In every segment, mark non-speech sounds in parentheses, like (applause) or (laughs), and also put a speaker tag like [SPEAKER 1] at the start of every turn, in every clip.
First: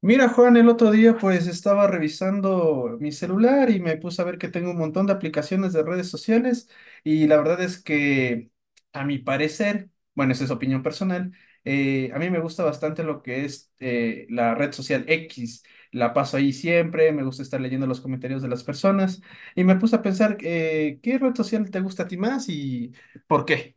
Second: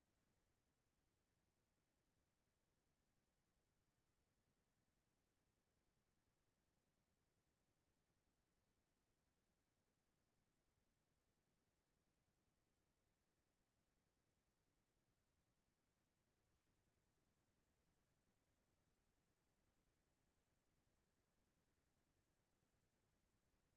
[SPEAKER 1] Mira, Juan, el otro día pues estaba revisando mi celular y me puse a ver que tengo un montón de aplicaciones de redes sociales y la verdad es que a mi parecer, bueno, esa es opinión personal, a mí me gusta bastante lo que es la red social X. La paso ahí siempre, me gusta estar leyendo los comentarios de las personas y me puse a pensar ¿qué red social te gusta a ti más y por qué?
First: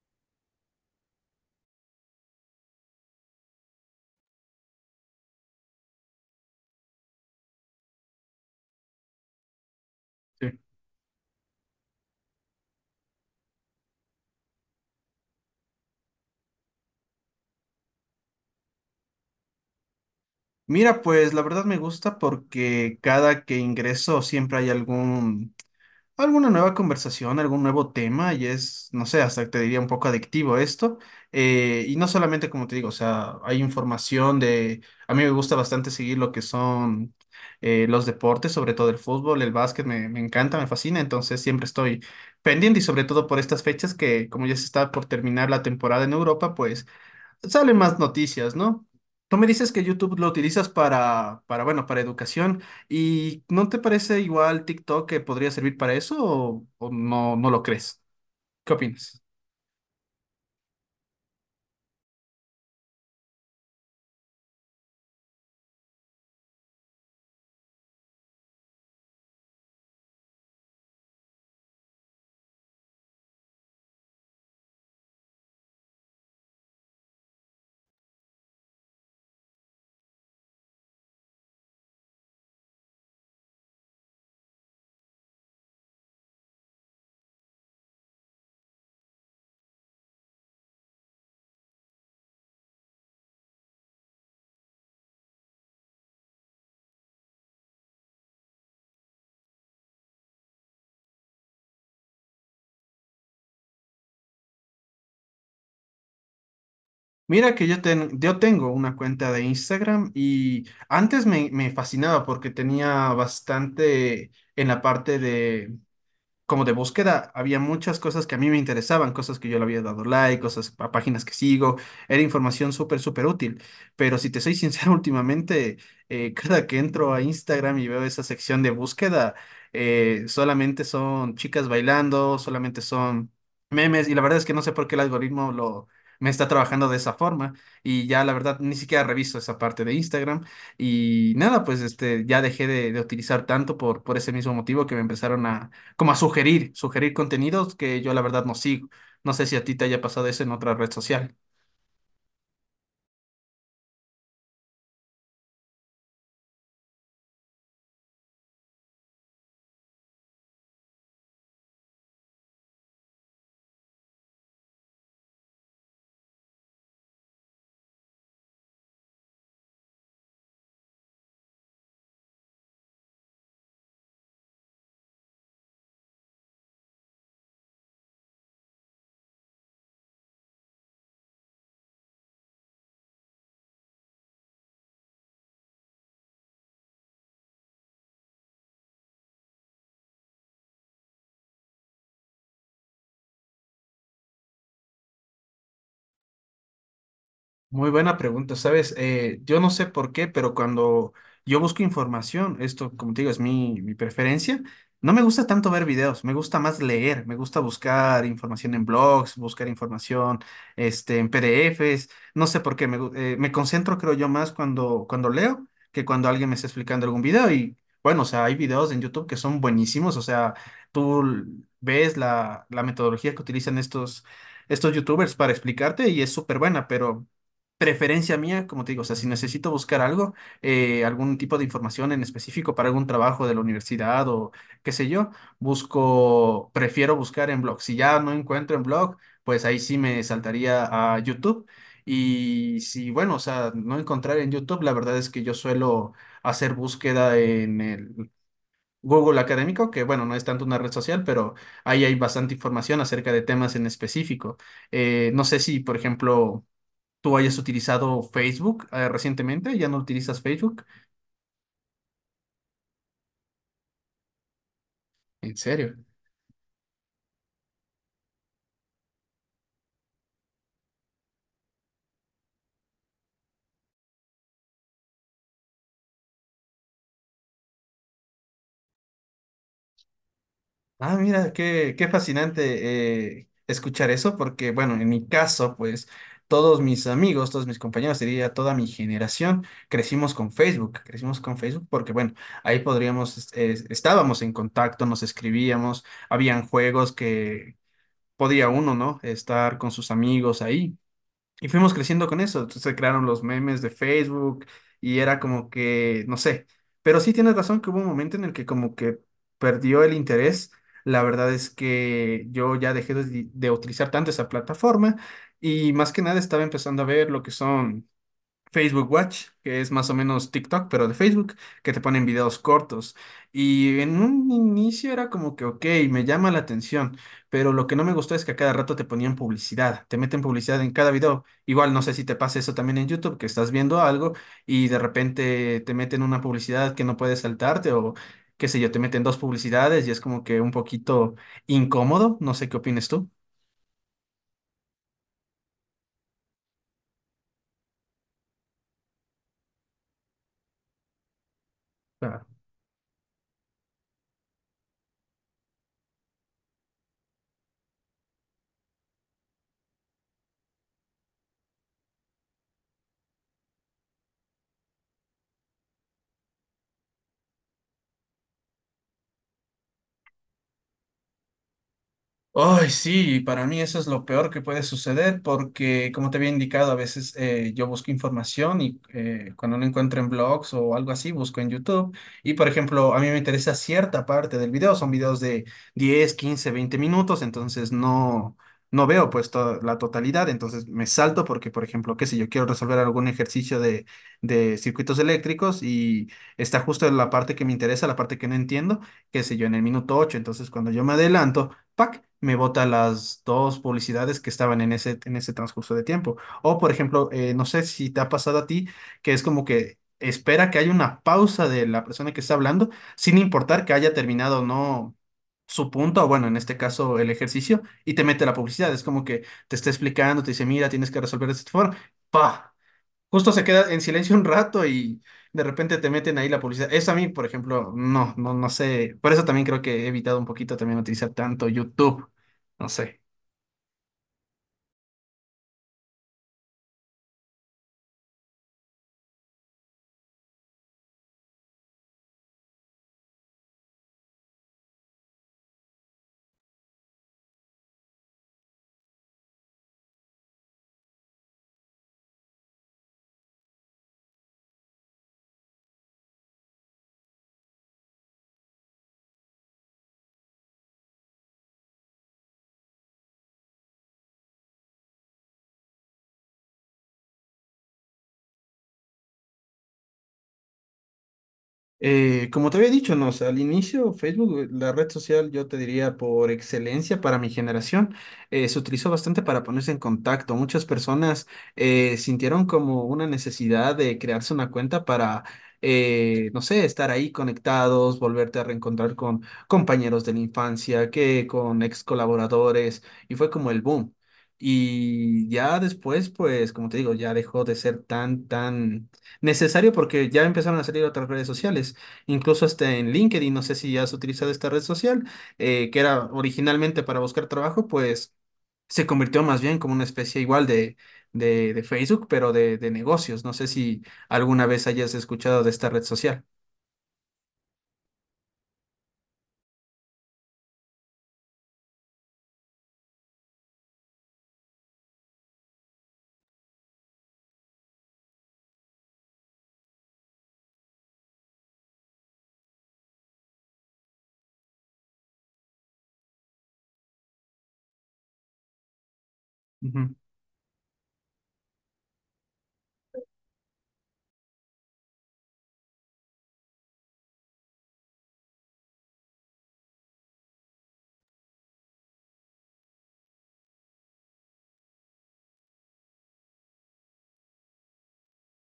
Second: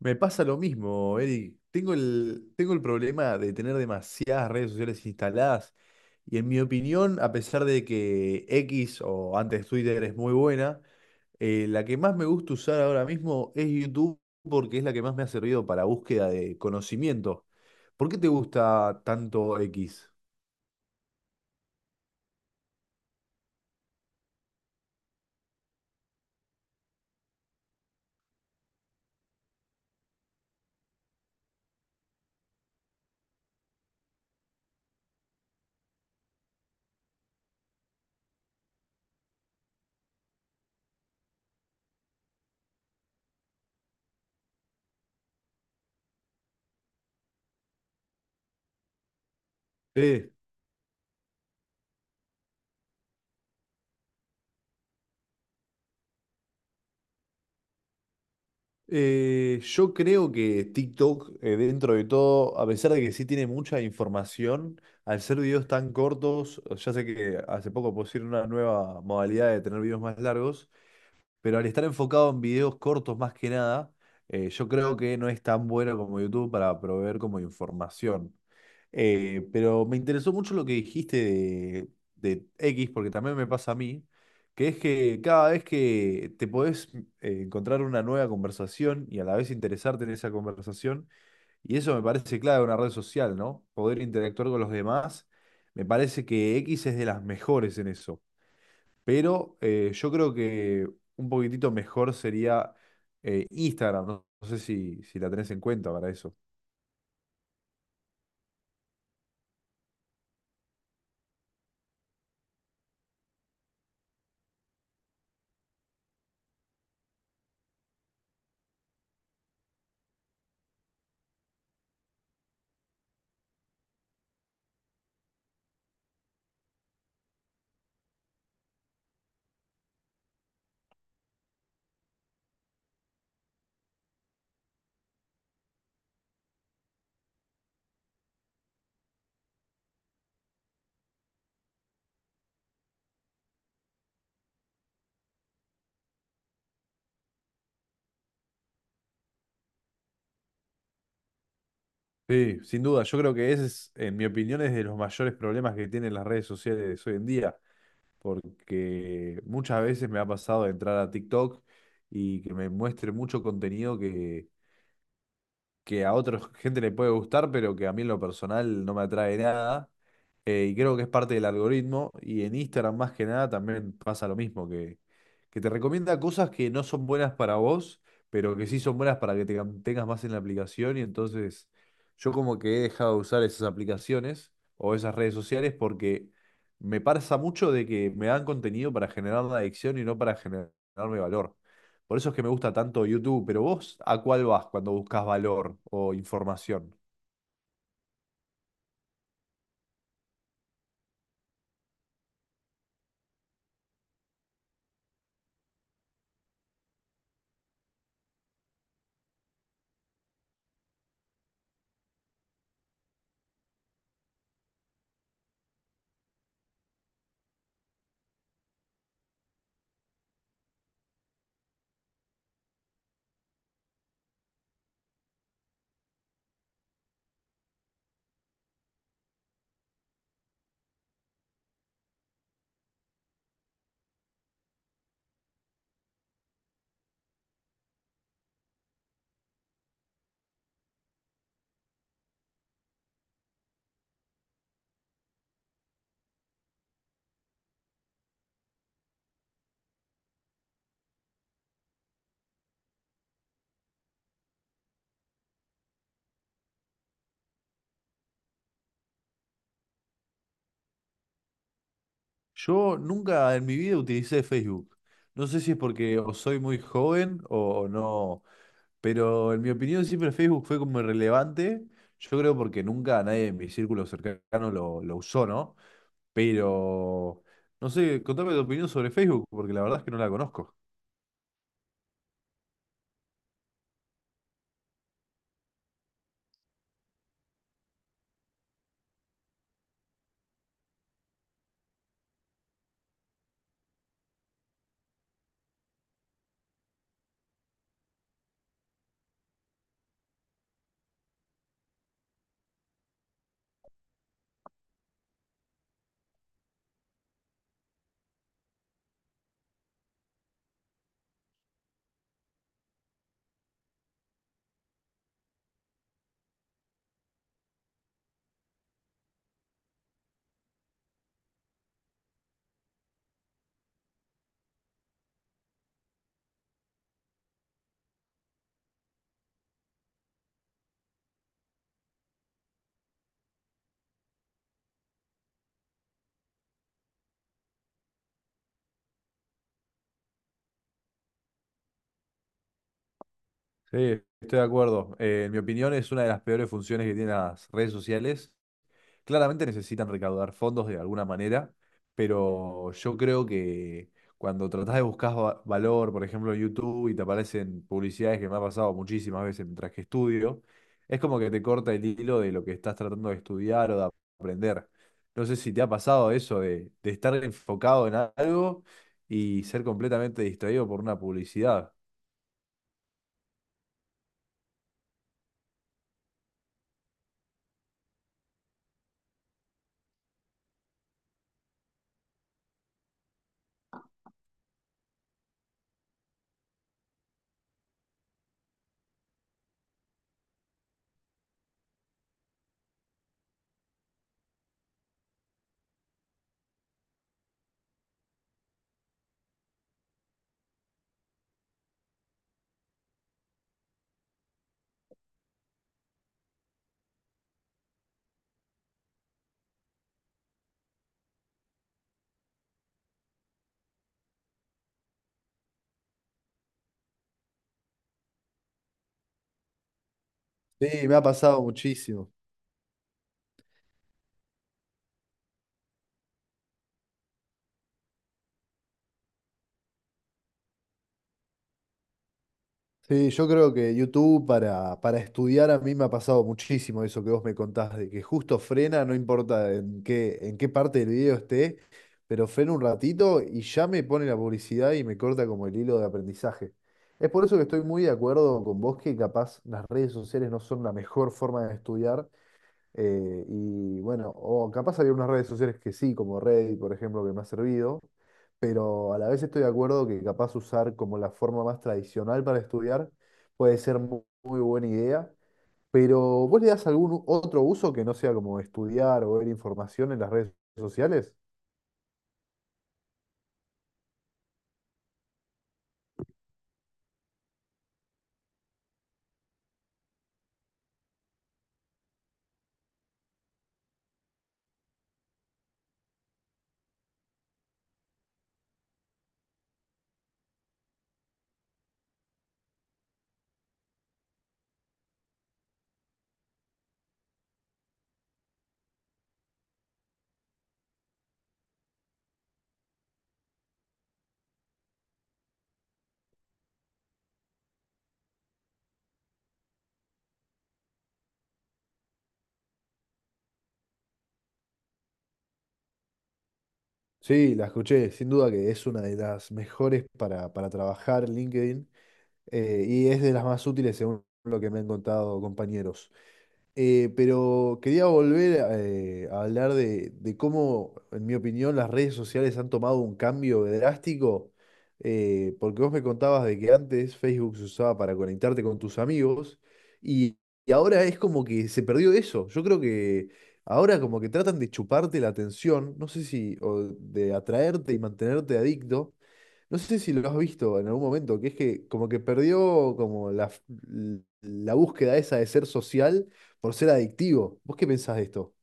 [SPEAKER 2] Me pasa lo mismo, Eric. Tengo el problema de tener demasiadas redes sociales instaladas y en mi opinión, a pesar de que X o antes Twitter es muy
[SPEAKER 1] Sí.
[SPEAKER 2] buena, la que más me gusta usar ahora mismo es YouTube porque es la que más me ha servido para búsqueda de conocimiento. ¿Por qué te gusta tanto X?
[SPEAKER 1] Mira, pues la verdad me gusta porque cada que ingreso siempre hay algún alguna nueva conversación, algún nuevo tema y es, no sé, hasta te diría un poco adictivo esto. Y no solamente, como te digo, o sea, hay información de, a mí me gusta bastante seguir lo que son los deportes, sobre todo el fútbol, el básquet, me encanta, me fascina, entonces siempre estoy pendiente y sobre todo por estas fechas que como ya se está por terminar la temporada en Europa, pues salen más noticias, ¿no? Tú me dices que YouTube lo
[SPEAKER 2] Sí.
[SPEAKER 1] utilizas para, bueno, para educación. ¿Y no te parece igual TikTok que podría servir para eso o no, no lo crees? ¿Qué opinas?
[SPEAKER 2] Yo creo que TikTok, dentro de todo, a pesar de que sí tiene mucha información, al ser videos tan cortos, ya sé que hace poco pusieron una nueva modalidad de tener videos más largos, pero al estar enfocado en videos cortos más que nada, yo creo que no es tan bueno como YouTube para proveer como información. Pero me interesó mucho lo que dijiste de X, porque también me pasa a mí, que es que cada vez que te podés encontrar una nueva conversación y a la vez interesarte en esa conversación, y eso me parece clave en una red social, ¿no? Poder interactuar con los demás, me parece que X es de las mejores en eso. Pero yo creo que un poquitito mejor sería Instagram, ¿no? No sé si la tenés en cuenta para eso.
[SPEAKER 1] Mira que yo tengo una cuenta de Instagram y antes me fascinaba porque tenía bastante en la parte de como de búsqueda, había muchas cosas que a mí me interesaban, cosas que yo le había dado like, cosas a páginas que sigo, era información súper, súper útil. Pero si te soy sincero, (laughs) últimamente, cada que entro a Instagram y veo esa sección de búsqueda, solamente son chicas bailando, solamente son memes, y la verdad es que no sé por qué el algoritmo me está trabajando de esa forma y ya la verdad ni siquiera reviso esa parte de Instagram y nada, pues este ya dejé de utilizar tanto por ese mismo motivo que me empezaron como a sugerir contenidos que yo la verdad no sigo. No sé si a ti te haya pasado eso en otra red social.
[SPEAKER 2] Sí, sin duda. Yo creo que ese es, en mi opinión, es de los mayores problemas que tienen las redes sociales hoy en día, porque muchas veces me ha pasado de entrar a TikTok y que me muestre mucho contenido que a otra (laughs) gente le puede gustar, pero que a mí en lo personal no me atrae nada. Y creo que es parte del algoritmo. Y en Instagram más que nada también pasa lo mismo, que te recomienda cosas que no son buenas para vos, pero que sí son buenas para que te mantengas más en la aplicación. Y entonces yo como que he dejado de usar esas aplicaciones o esas redes sociales porque me pasa mucho de que me dan contenido para generar una adicción y no para generarme valor. Por eso es que me gusta tanto YouTube, pero vos ¿a cuál vas cuando buscas valor o información?
[SPEAKER 1] Muy buena pregunta, ¿sabes? Yo no sé por qué, pero cuando yo busco información, esto, como te digo, es mi preferencia, no me gusta tanto ver videos, me gusta más leer, me gusta buscar información en blogs, buscar información, este, en PDFs, no sé por qué, me concentro, creo yo, más cuando leo que cuando alguien me está explicando algún video y, bueno, o sea, hay videos en YouTube que son buenísimos, o sea, tú ves la metodología que utilizan estos YouTubers para explicarte y es súper buena, pero preferencia mía, como te digo, o sea, si necesito buscar algo, algún tipo de información en específico para algún trabajo de la universidad o qué sé yo, prefiero buscar en blog. Si ya no encuentro en blog, pues ahí sí me saltaría a YouTube. Y si, bueno, o sea, no encontrar en YouTube, la verdad es que yo suelo hacer búsqueda en el Google Académico, que bueno, no es tanto una red social, pero ahí hay bastante información acerca de temas en específico. No sé si, por ejemplo, tú hayas utilizado Facebook recientemente, ya no utilizas Facebook.
[SPEAKER 2] Yo nunca en mi vida utilicé Facebook. No
[SPEAKER 1] ¿En
[SPEAKER 2] sé si es
[SPEAKER 1] serio?
[SPEAKER 2] porque o soy muy joven o no, pero en mi opinión siempre Facebook fue como irrelevante. Yo creo porque nunca nadie en mi círculo cercano lo usó, ¿no? Pero no sé, contame tu opinión sobre Facebook, porque la verdad es que no la conozco.
[SPEAKER 1] Ah, mira, qué fascinante escuchar eso, porque bueno, en mi caso, pues todos mis amigos, todos mis compañeros, diría toda mi generación, crecimos con Facebook porque bueno, ahí podríamos, estábamos en contacto, nos escribíamos, habían juegos que podía uno, ¿no? Estar con sus amigos ahí. Y fuimos creciendo con eso. Entonces, se crearon los memes de Facebook y era como que, no sé. Pero sí tienes razón que hubo un momento en el que como que perdió el interés. La verdad es que yo ya dejé de utilizar tanto esa plataforma y más que nada estaba empezando a ver lo que son Facebook Watch, que es más o menos TikTok, pero de Facebook, que te ponen videos cortos. Y en un inicio era como que, ok, me llama la atención, pero lo que no me gustó es que a cada rato te ponían publicidad, te meten publicidad en cada video. Igual no sé si te pasa eso también en YouTube, que estás viendo algo y de repente te meten una publicidad que no puedes saltarte o qué sé yo, te meten dos publicidades y es como que un poquito incómodo. No sé qué opinas tú.
[SPEAKER 2] Sí, estoy de acuerdo. En mi opinión es una de las peores funciones que tienen las redes sociales. Claramente necesitan recaudar fondos de alguna manera, pero yo creo que cuando tratás de buscar valor, por ejemplo, en YouTube y te aparecen publicidades que me ha pasado muchísimas veces mientras que estudio, es como que te corta el hilo de lo que estás tratando de estudiar o de aprender. No sé si te ha pasado eso de estar enfocado en algo y ser completamente distraído por una publicidad.
[SPEAKER 1] Ay, sí, para mí eso es lo peor que puede suceder porque, como te había indicado, a veces yo busco información y cuando no encuentro en blogs o algo así, busco en YouTube. Y, por ejemplo, a mí me interesa cierta parte del video, son videos de 10 15 20 minutos, entonces no, no veo pues toda la totalidad, entonces me salto porque, por ejemplo, qué sé, yo quiero resolver algún ejercicio de circuitos eléctricos y está justo en la parte que me interesa, la parte que no entiendo, qué sé yo, en el minuto 8 entonces cuando yo me adelanto ¡pac! Me bota las dos publicidades que estaban en ese transcurso de tiempo. O, por ejemplo, no sé si te ha pasado a ti, que es como que espera que haya una pausa de la persona que está hablando, sin importar que haya terminado o no su punto, o bueno, en este caso el ejercicio, y te mete la publicidad. Es como que te está explicando, te dice, mira, tienes
[SPEAKER 2] Sí,
[SPEAKER 1] que
[SPEAKER 2] me ha
[SPEAKER 1] resolver de
[SPEAKER 2] pasado
[SPEAKER 1] esta forma.
[SPEAKER 2] muchísimo.
[SPEAKER 1] ¡Pah! Justo se queda en silencio un rato y de repente te meten ahí la publicidad. Eso a mí, por ejemplo, no, no, no sé. Por eso también creo que he evitado un poquito también utilizar tanto YouTube. No sé.
[SPEAKER 2] Sí, yo creo que YouTube para estudiar a mí me ha pasado muchísimo eso que vos me contás, de que justo frena, no importa en qué parte del video esté, pero frena un ratito y ya me pone la publicidad y me corta como el hilo de aprendizaje. Es por eso que estoy muy de acuerdo con vos que capaz las redes sociales no son la mejor forma de estudiar, y bueno, o capaz había unas redes sociales que sí, como Reddit, por ejemplo, que me ha servido, pero a la vez estoy de acuerdo que capaz usar como la forma más tradicional para estudiar puede ser muy buena idea, pero ¿vos le das algún otro uso que no sea como estudiar o ver información en las redes sociales?
[SPEAKER 1] Como te había dicho, no, o sea, al inicio Facebook, la red social, yo te diría por excelencia para mi generación, se utilizó bastante para ponerse en contacto. Muchas personas sintieron como una necesidad de crearse una cuenta para, no sé, estar ahí conectados, volverte a reencontrar con compañeros de la infancia, que con ex colaboradores, y fue como el boom. Y ya después, pues, como te digo, ya dejó de ser tan, tan necesario porque ya empezaron a salir otras redes sociales, incluso hasta en LinkedIn, no sé si has utilizado esta red social, que era originalmente para buscar trabajo, pues se convirtió más bien como una especie igual de Facebook, pero de negocios. No sé si alguna vez hayas escuchado de esta red social.
[SPEAKER 2] Sí, la escuché, sin duda que es una de las mejores para trabajar LinkedIn y es de las más útiles según lo que me han contado compañeros. Pero quería volver a hablar de cómo, en mi opinión, las redes sociales han tomado un cambio drástico, porque vos me contabas de que antes Facebook se usaba para conectarte con tus amigos y, y ahora es como que se perdió eso. Yo creo que ahora como que tratan de chuparte la atención, no sé si, o de atraerte y mantenerte adicto, no sé si lo has visto en algún momento, que es que como que perdió como la, la búsqueda esa de ser social por ser adictivo. ¿Vos qué pensás de esto?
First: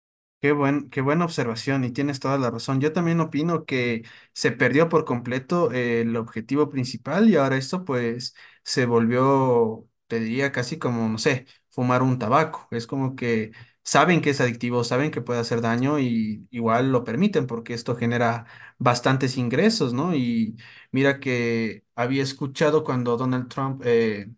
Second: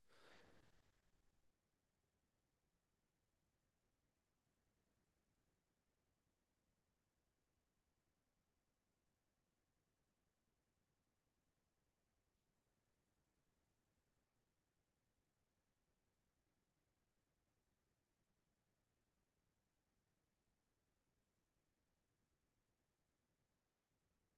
[SPEAKER 1] Qué buena observación y tienes toda la razón. Yo también opino que se perdió por completo el objetivo principal y ahora esto pues se volvió, te diría casi como, no sé, fumar un tabaco. Es como que saben que es adictivo, saben que puede hacer daño y igual lo permiten porque esto genera bastantes ingresos, ¿no? Y mira que había escuchado cuando Donald Trump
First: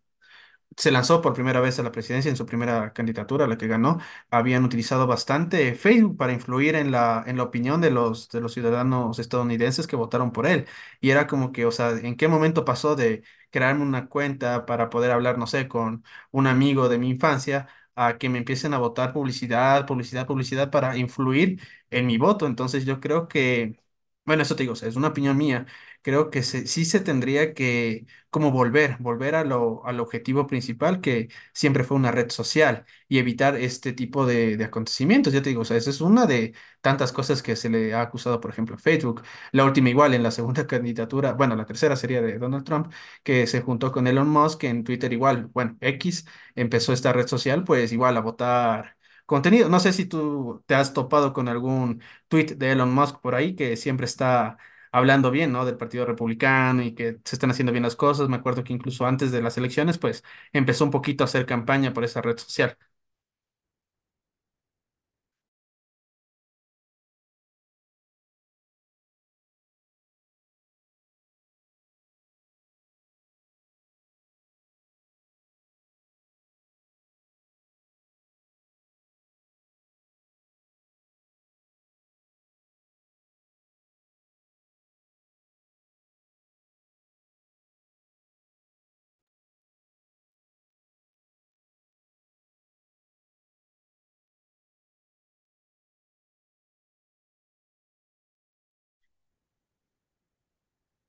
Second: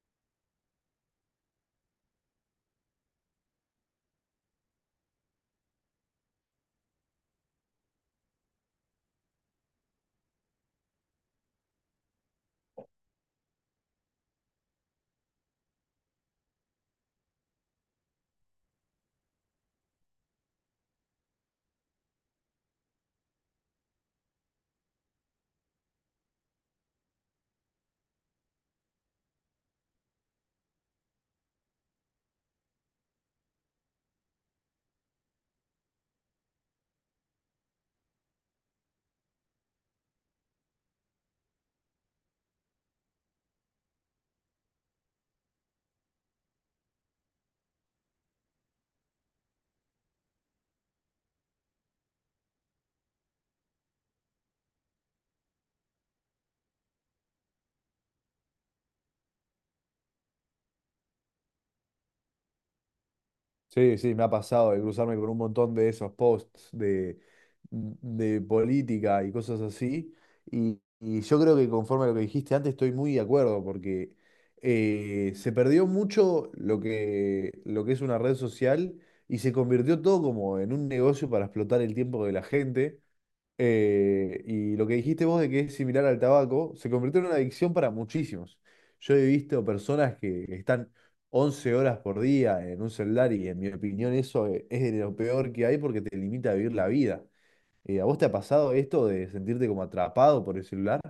[SPEAKER 1] se lanzó por primera vez a la presidencia en su primera candidatura, la que ganó, habían utilizado bastante Facebook para influir en la opinión de los ciudadanos estadounidenses que votaron por él. Y era como que, o sea, ¿en qué momento pasó de crearme una cuenta para poder hablar, no sé, con un amigo de mi infancia? A que me empiecen a votar publicidad, publicidad, publicidad para influir en mi voto. Entonces yo creo que, bueno, eso te digo, o sea, es una opinión mía. Creo que sí se tendría que como volver al objetivo principal que siempre fue una red social y evitar este tipo de acontecimientos. Ya te digo, o sea, esa es una de tantas cosas que se le ha acusado, por ejemplo, a Facebook. La última igual, en la segunda (laughs) candidatura, bueno, la tercera sería de Donald Trump, que se juntó con Elon Musk en Twitter igual, bueno, X empezó esta red social, pues igual a votar contenido. No sé si tú te has topado con algún tweet de Elon Musk por ahí que siempre está hablando bien, ¿no? Del Partido Republicano y que se están haciendo bien las cosas. Me acuerdo que incluso antes de las elecciones, pues empezó un poquito a hacer campaña por esa red social.
[SPEAKER 2] Sí, sí, me ha pasado de cruzarme con un montón de esos posts de política y cosas así. Y yo creo que conforme a lo que dijiste antes, estoy muy de acuerdo, porque se perdió mucho lo que es una red social y se convirtió todo como en un negocio para explotar el tiempo de la gente. Y lo que dijiste vos de que es similar al tabaco, se convirtió en una adicción para muchísimos. Yo he visto personas que están 11 horas por día en un celular y en mi opinión eso es de lo peor que hay porque te limita a vivir la vida. ¿A vos te ha pasado esto de sentirte como atrapado por el celular?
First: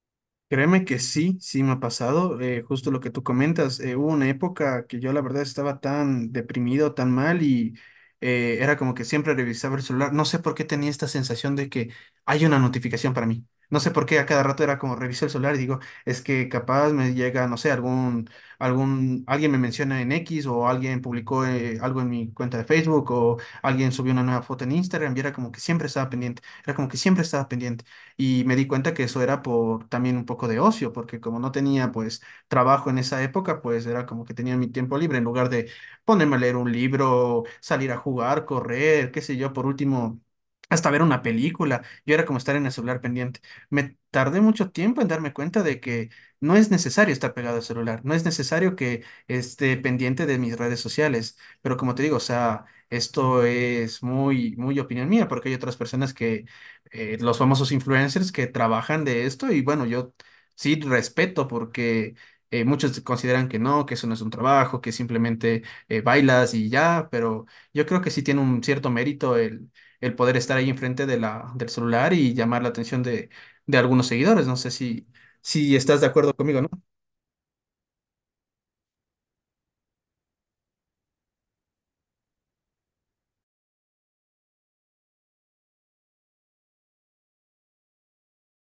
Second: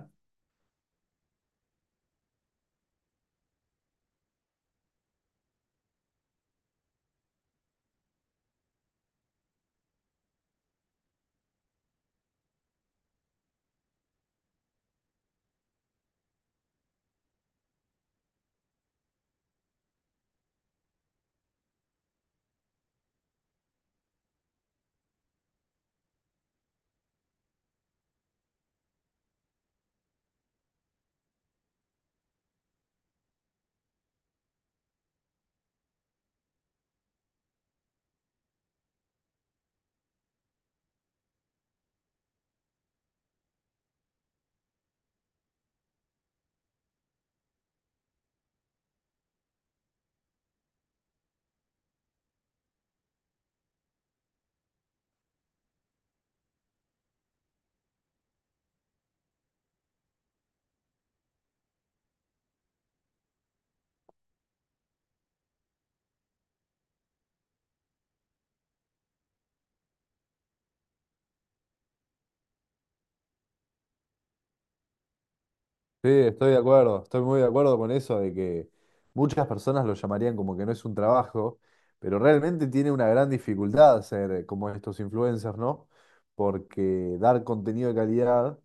[SPEAKER 1] Créeme que sí, sí me ha pasado, justo lo que tú comentas, hubo una época que yo la verdad estaba tan deprimido, tan mal y era como que siempre revisaba el celular, no sé por qué tenía esta sensación de que hay una notificación para mí, no sé por qué a cada rato era como reviso el celular y digo, es que capaz me llega, no sé, alguien me menciona en X o alguien publicó algo en mi cuenta de Facebook o alguien subió una nueva foto en Instagram y era como que siempre estaba pendiente, era como que siempre estaba pendiente y me di cuenta que eso era por también un poco de ocio, porque como no tenía pues trabajo en esa época, pues era como que tenía mi tiempo libre en lugar de ponerme a leer un libro, salir a jugar, correr, qué sé yo, por último, hasta ver una película. Yo era como estar en el celular pendiente. Me tardé mucho tiempo en darme cuenta de que no es necesario estar pegado al celular, no es necesario que esté pendiente de mis redes sociales, pero como te digo, o sea. Esto es muy, muy opinión mía, porque hay otras personas que los famosos influencers que trabajan de esto y bueno, yo sí respeto porque muchos consideran que no, que eso no es un trabajo, que simplemente bailas y ya, pero yo creo que sí tiene un cierto mérito el poder estar ahí enfrente del celular y llamar la atención de algunos seguidores. No sé si estás de
[SPEAKER 2] Sí,
[SPEAKER 1] acuerdo
[SPEAKER 2] estoy de
[SPEAKER 1] conmigo, ¿no?
[SPEAKER 2] acuerdo, estoy muy de acuerdo con eso de que muchas personas lo llamarían como que no es un trabajo, pero realmente tiene una gran dificultad ser como estos influencers, ¿no? Porque dar contenido de calidad,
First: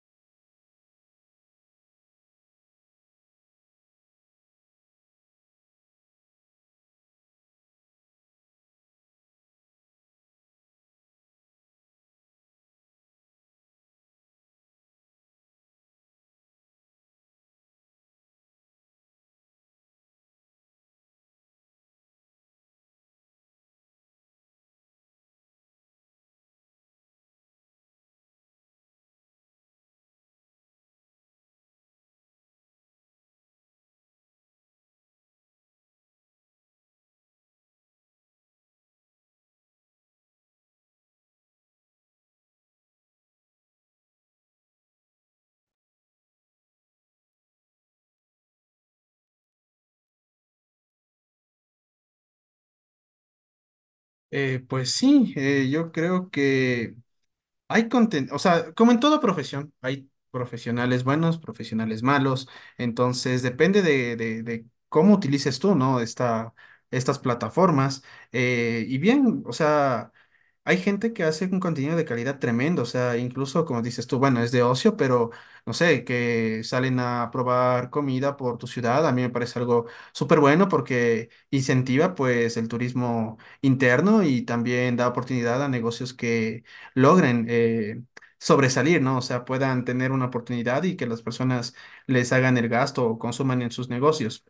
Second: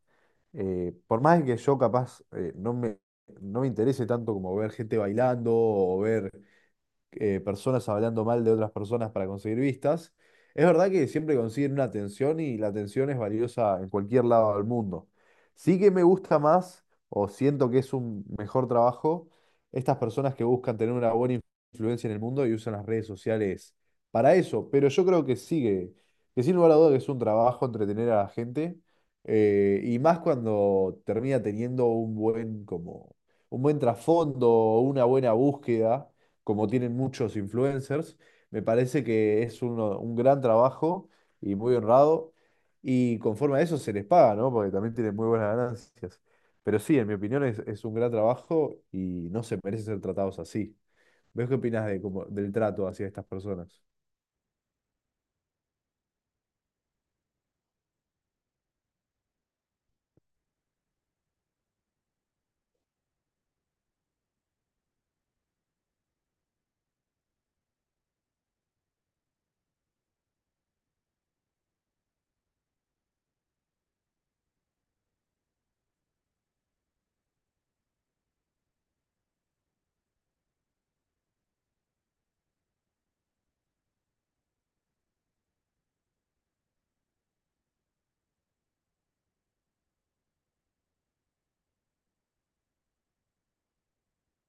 [SPEAKER 2] por más que yo capaz no me interese tanto como ver gente bailando o ver personas hablando mal de otras personas para conseguir vistas. Es verdad que siempre consiguen una atención y la atención es valiosa en cualquier lado del mundo. Sí que me gusta más o siento que es un mejor trabajo estas personas que buscan tener una buena influencia en el mundo y usan las redes sociales para eso, pero yo creo que sigue, que sin lugar a duda que es un trabajo entretener a la gente y más cuando termina teniendo un buen como un buen trasfondo, una buena búsqueda como tienen muchos influencers. Me parece que es un gran trabajo y muy honrado. Y conforme a eso se les paga, ¿no? Porque también tienen muy buenas ganancias. Pero sí, en mi opinión es un gran trabajo y no se merecen ser tratados así. ¿Ves qué opinas de, como del trato hacia estas personas?
[SPEAKER 1] Pues sí, yo creo que hay contenido, o sea, como en toda profesión, hay profesionales buenos, profesionales malos, entonces depende de cómo utilices tú, ¿no? Estas plataformas. Y bien, o sea, hay gente que hace un contenido de calidad tremendo, o sea, incluso como dices tú, bueno, es de ocio, pero no sé, que salen a probar comida por tu ciudad, a mí me parece algo súper bueno porque incentiva pues el turismo interno y también da oportunidad a negocios que logren sobresalir, ¿no? O sea, puedan tener una oportunidad y que las personas les hagan el gasto o consuman en sus negocios.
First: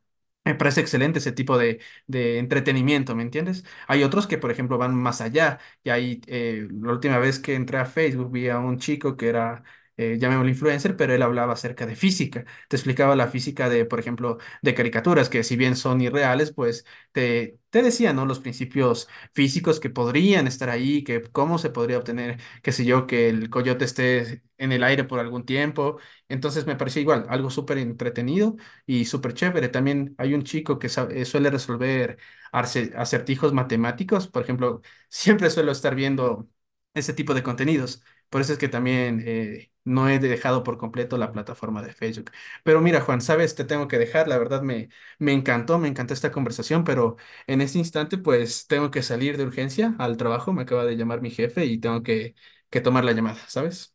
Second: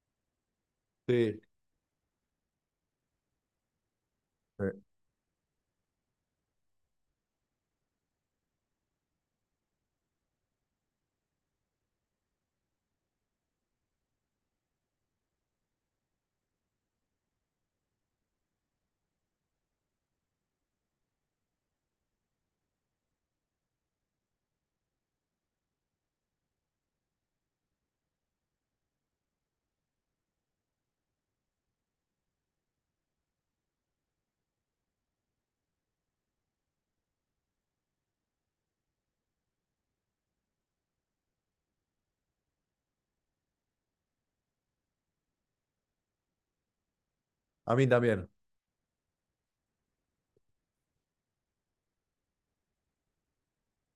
[SPEAKER 1] Me parece excelente ese
[SPEAKER 2] Sí.
[SPEAKER 1] tipo de entretenimiento, ¿me entiendes? Hay otros que, por ejemplo,
[SPEAKER 2] Sí.
[SPEAKER 1] van más allá. Y ahí, la última vez que entré a Facebook, vi a un chico que era, llamémoslo influencer, pero él hablaba acerca de física. Te explicaba la física de, por ejemplo, de caricaturas, que si bien son irreales, pues te decía, ¿no? Los principios físicos que podrían estar ahí, que cómo se podría obtener, qué sé yo, que el coyote esté en el aire por algún tiempo. Entonces me pareció igual, algo súper entretenido y súper chévere. También hay un chico que suele resolver acertijos matemáticos. Por ejemplo, (laughs) siempre suelo estar viendo ese tipo de contenidos. Por eso es que también no he dejado por completo la plataforma de Facebook. Pero mira, Juan, sabes, te tengo que dejar. La verdad me encantó, me encantó esta conversación, pero en
[SPEAKER 2] A
[SPEAKER 1] este
[SPEAKER 2] mí
[SPEAKER 1] instante,
[SPEAKER 2] también.
[SPEAKER 1] pues tengo que salir de urgencia al trabajo, me acaba de llamar mi jefe y tengo que tomar la llamada, ¿sabes?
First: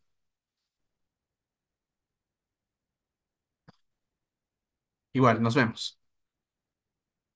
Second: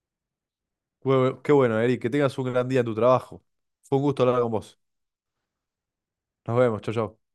[SPEAKER 2] Qué qué bueno, Eric, que tengas un gran día en tu trabajo. Fue un gusto hablar con vos.
[SPEAKER 1] Igual, nos vemos.
[SPEAKER 2] Nos vemos, chau, chau.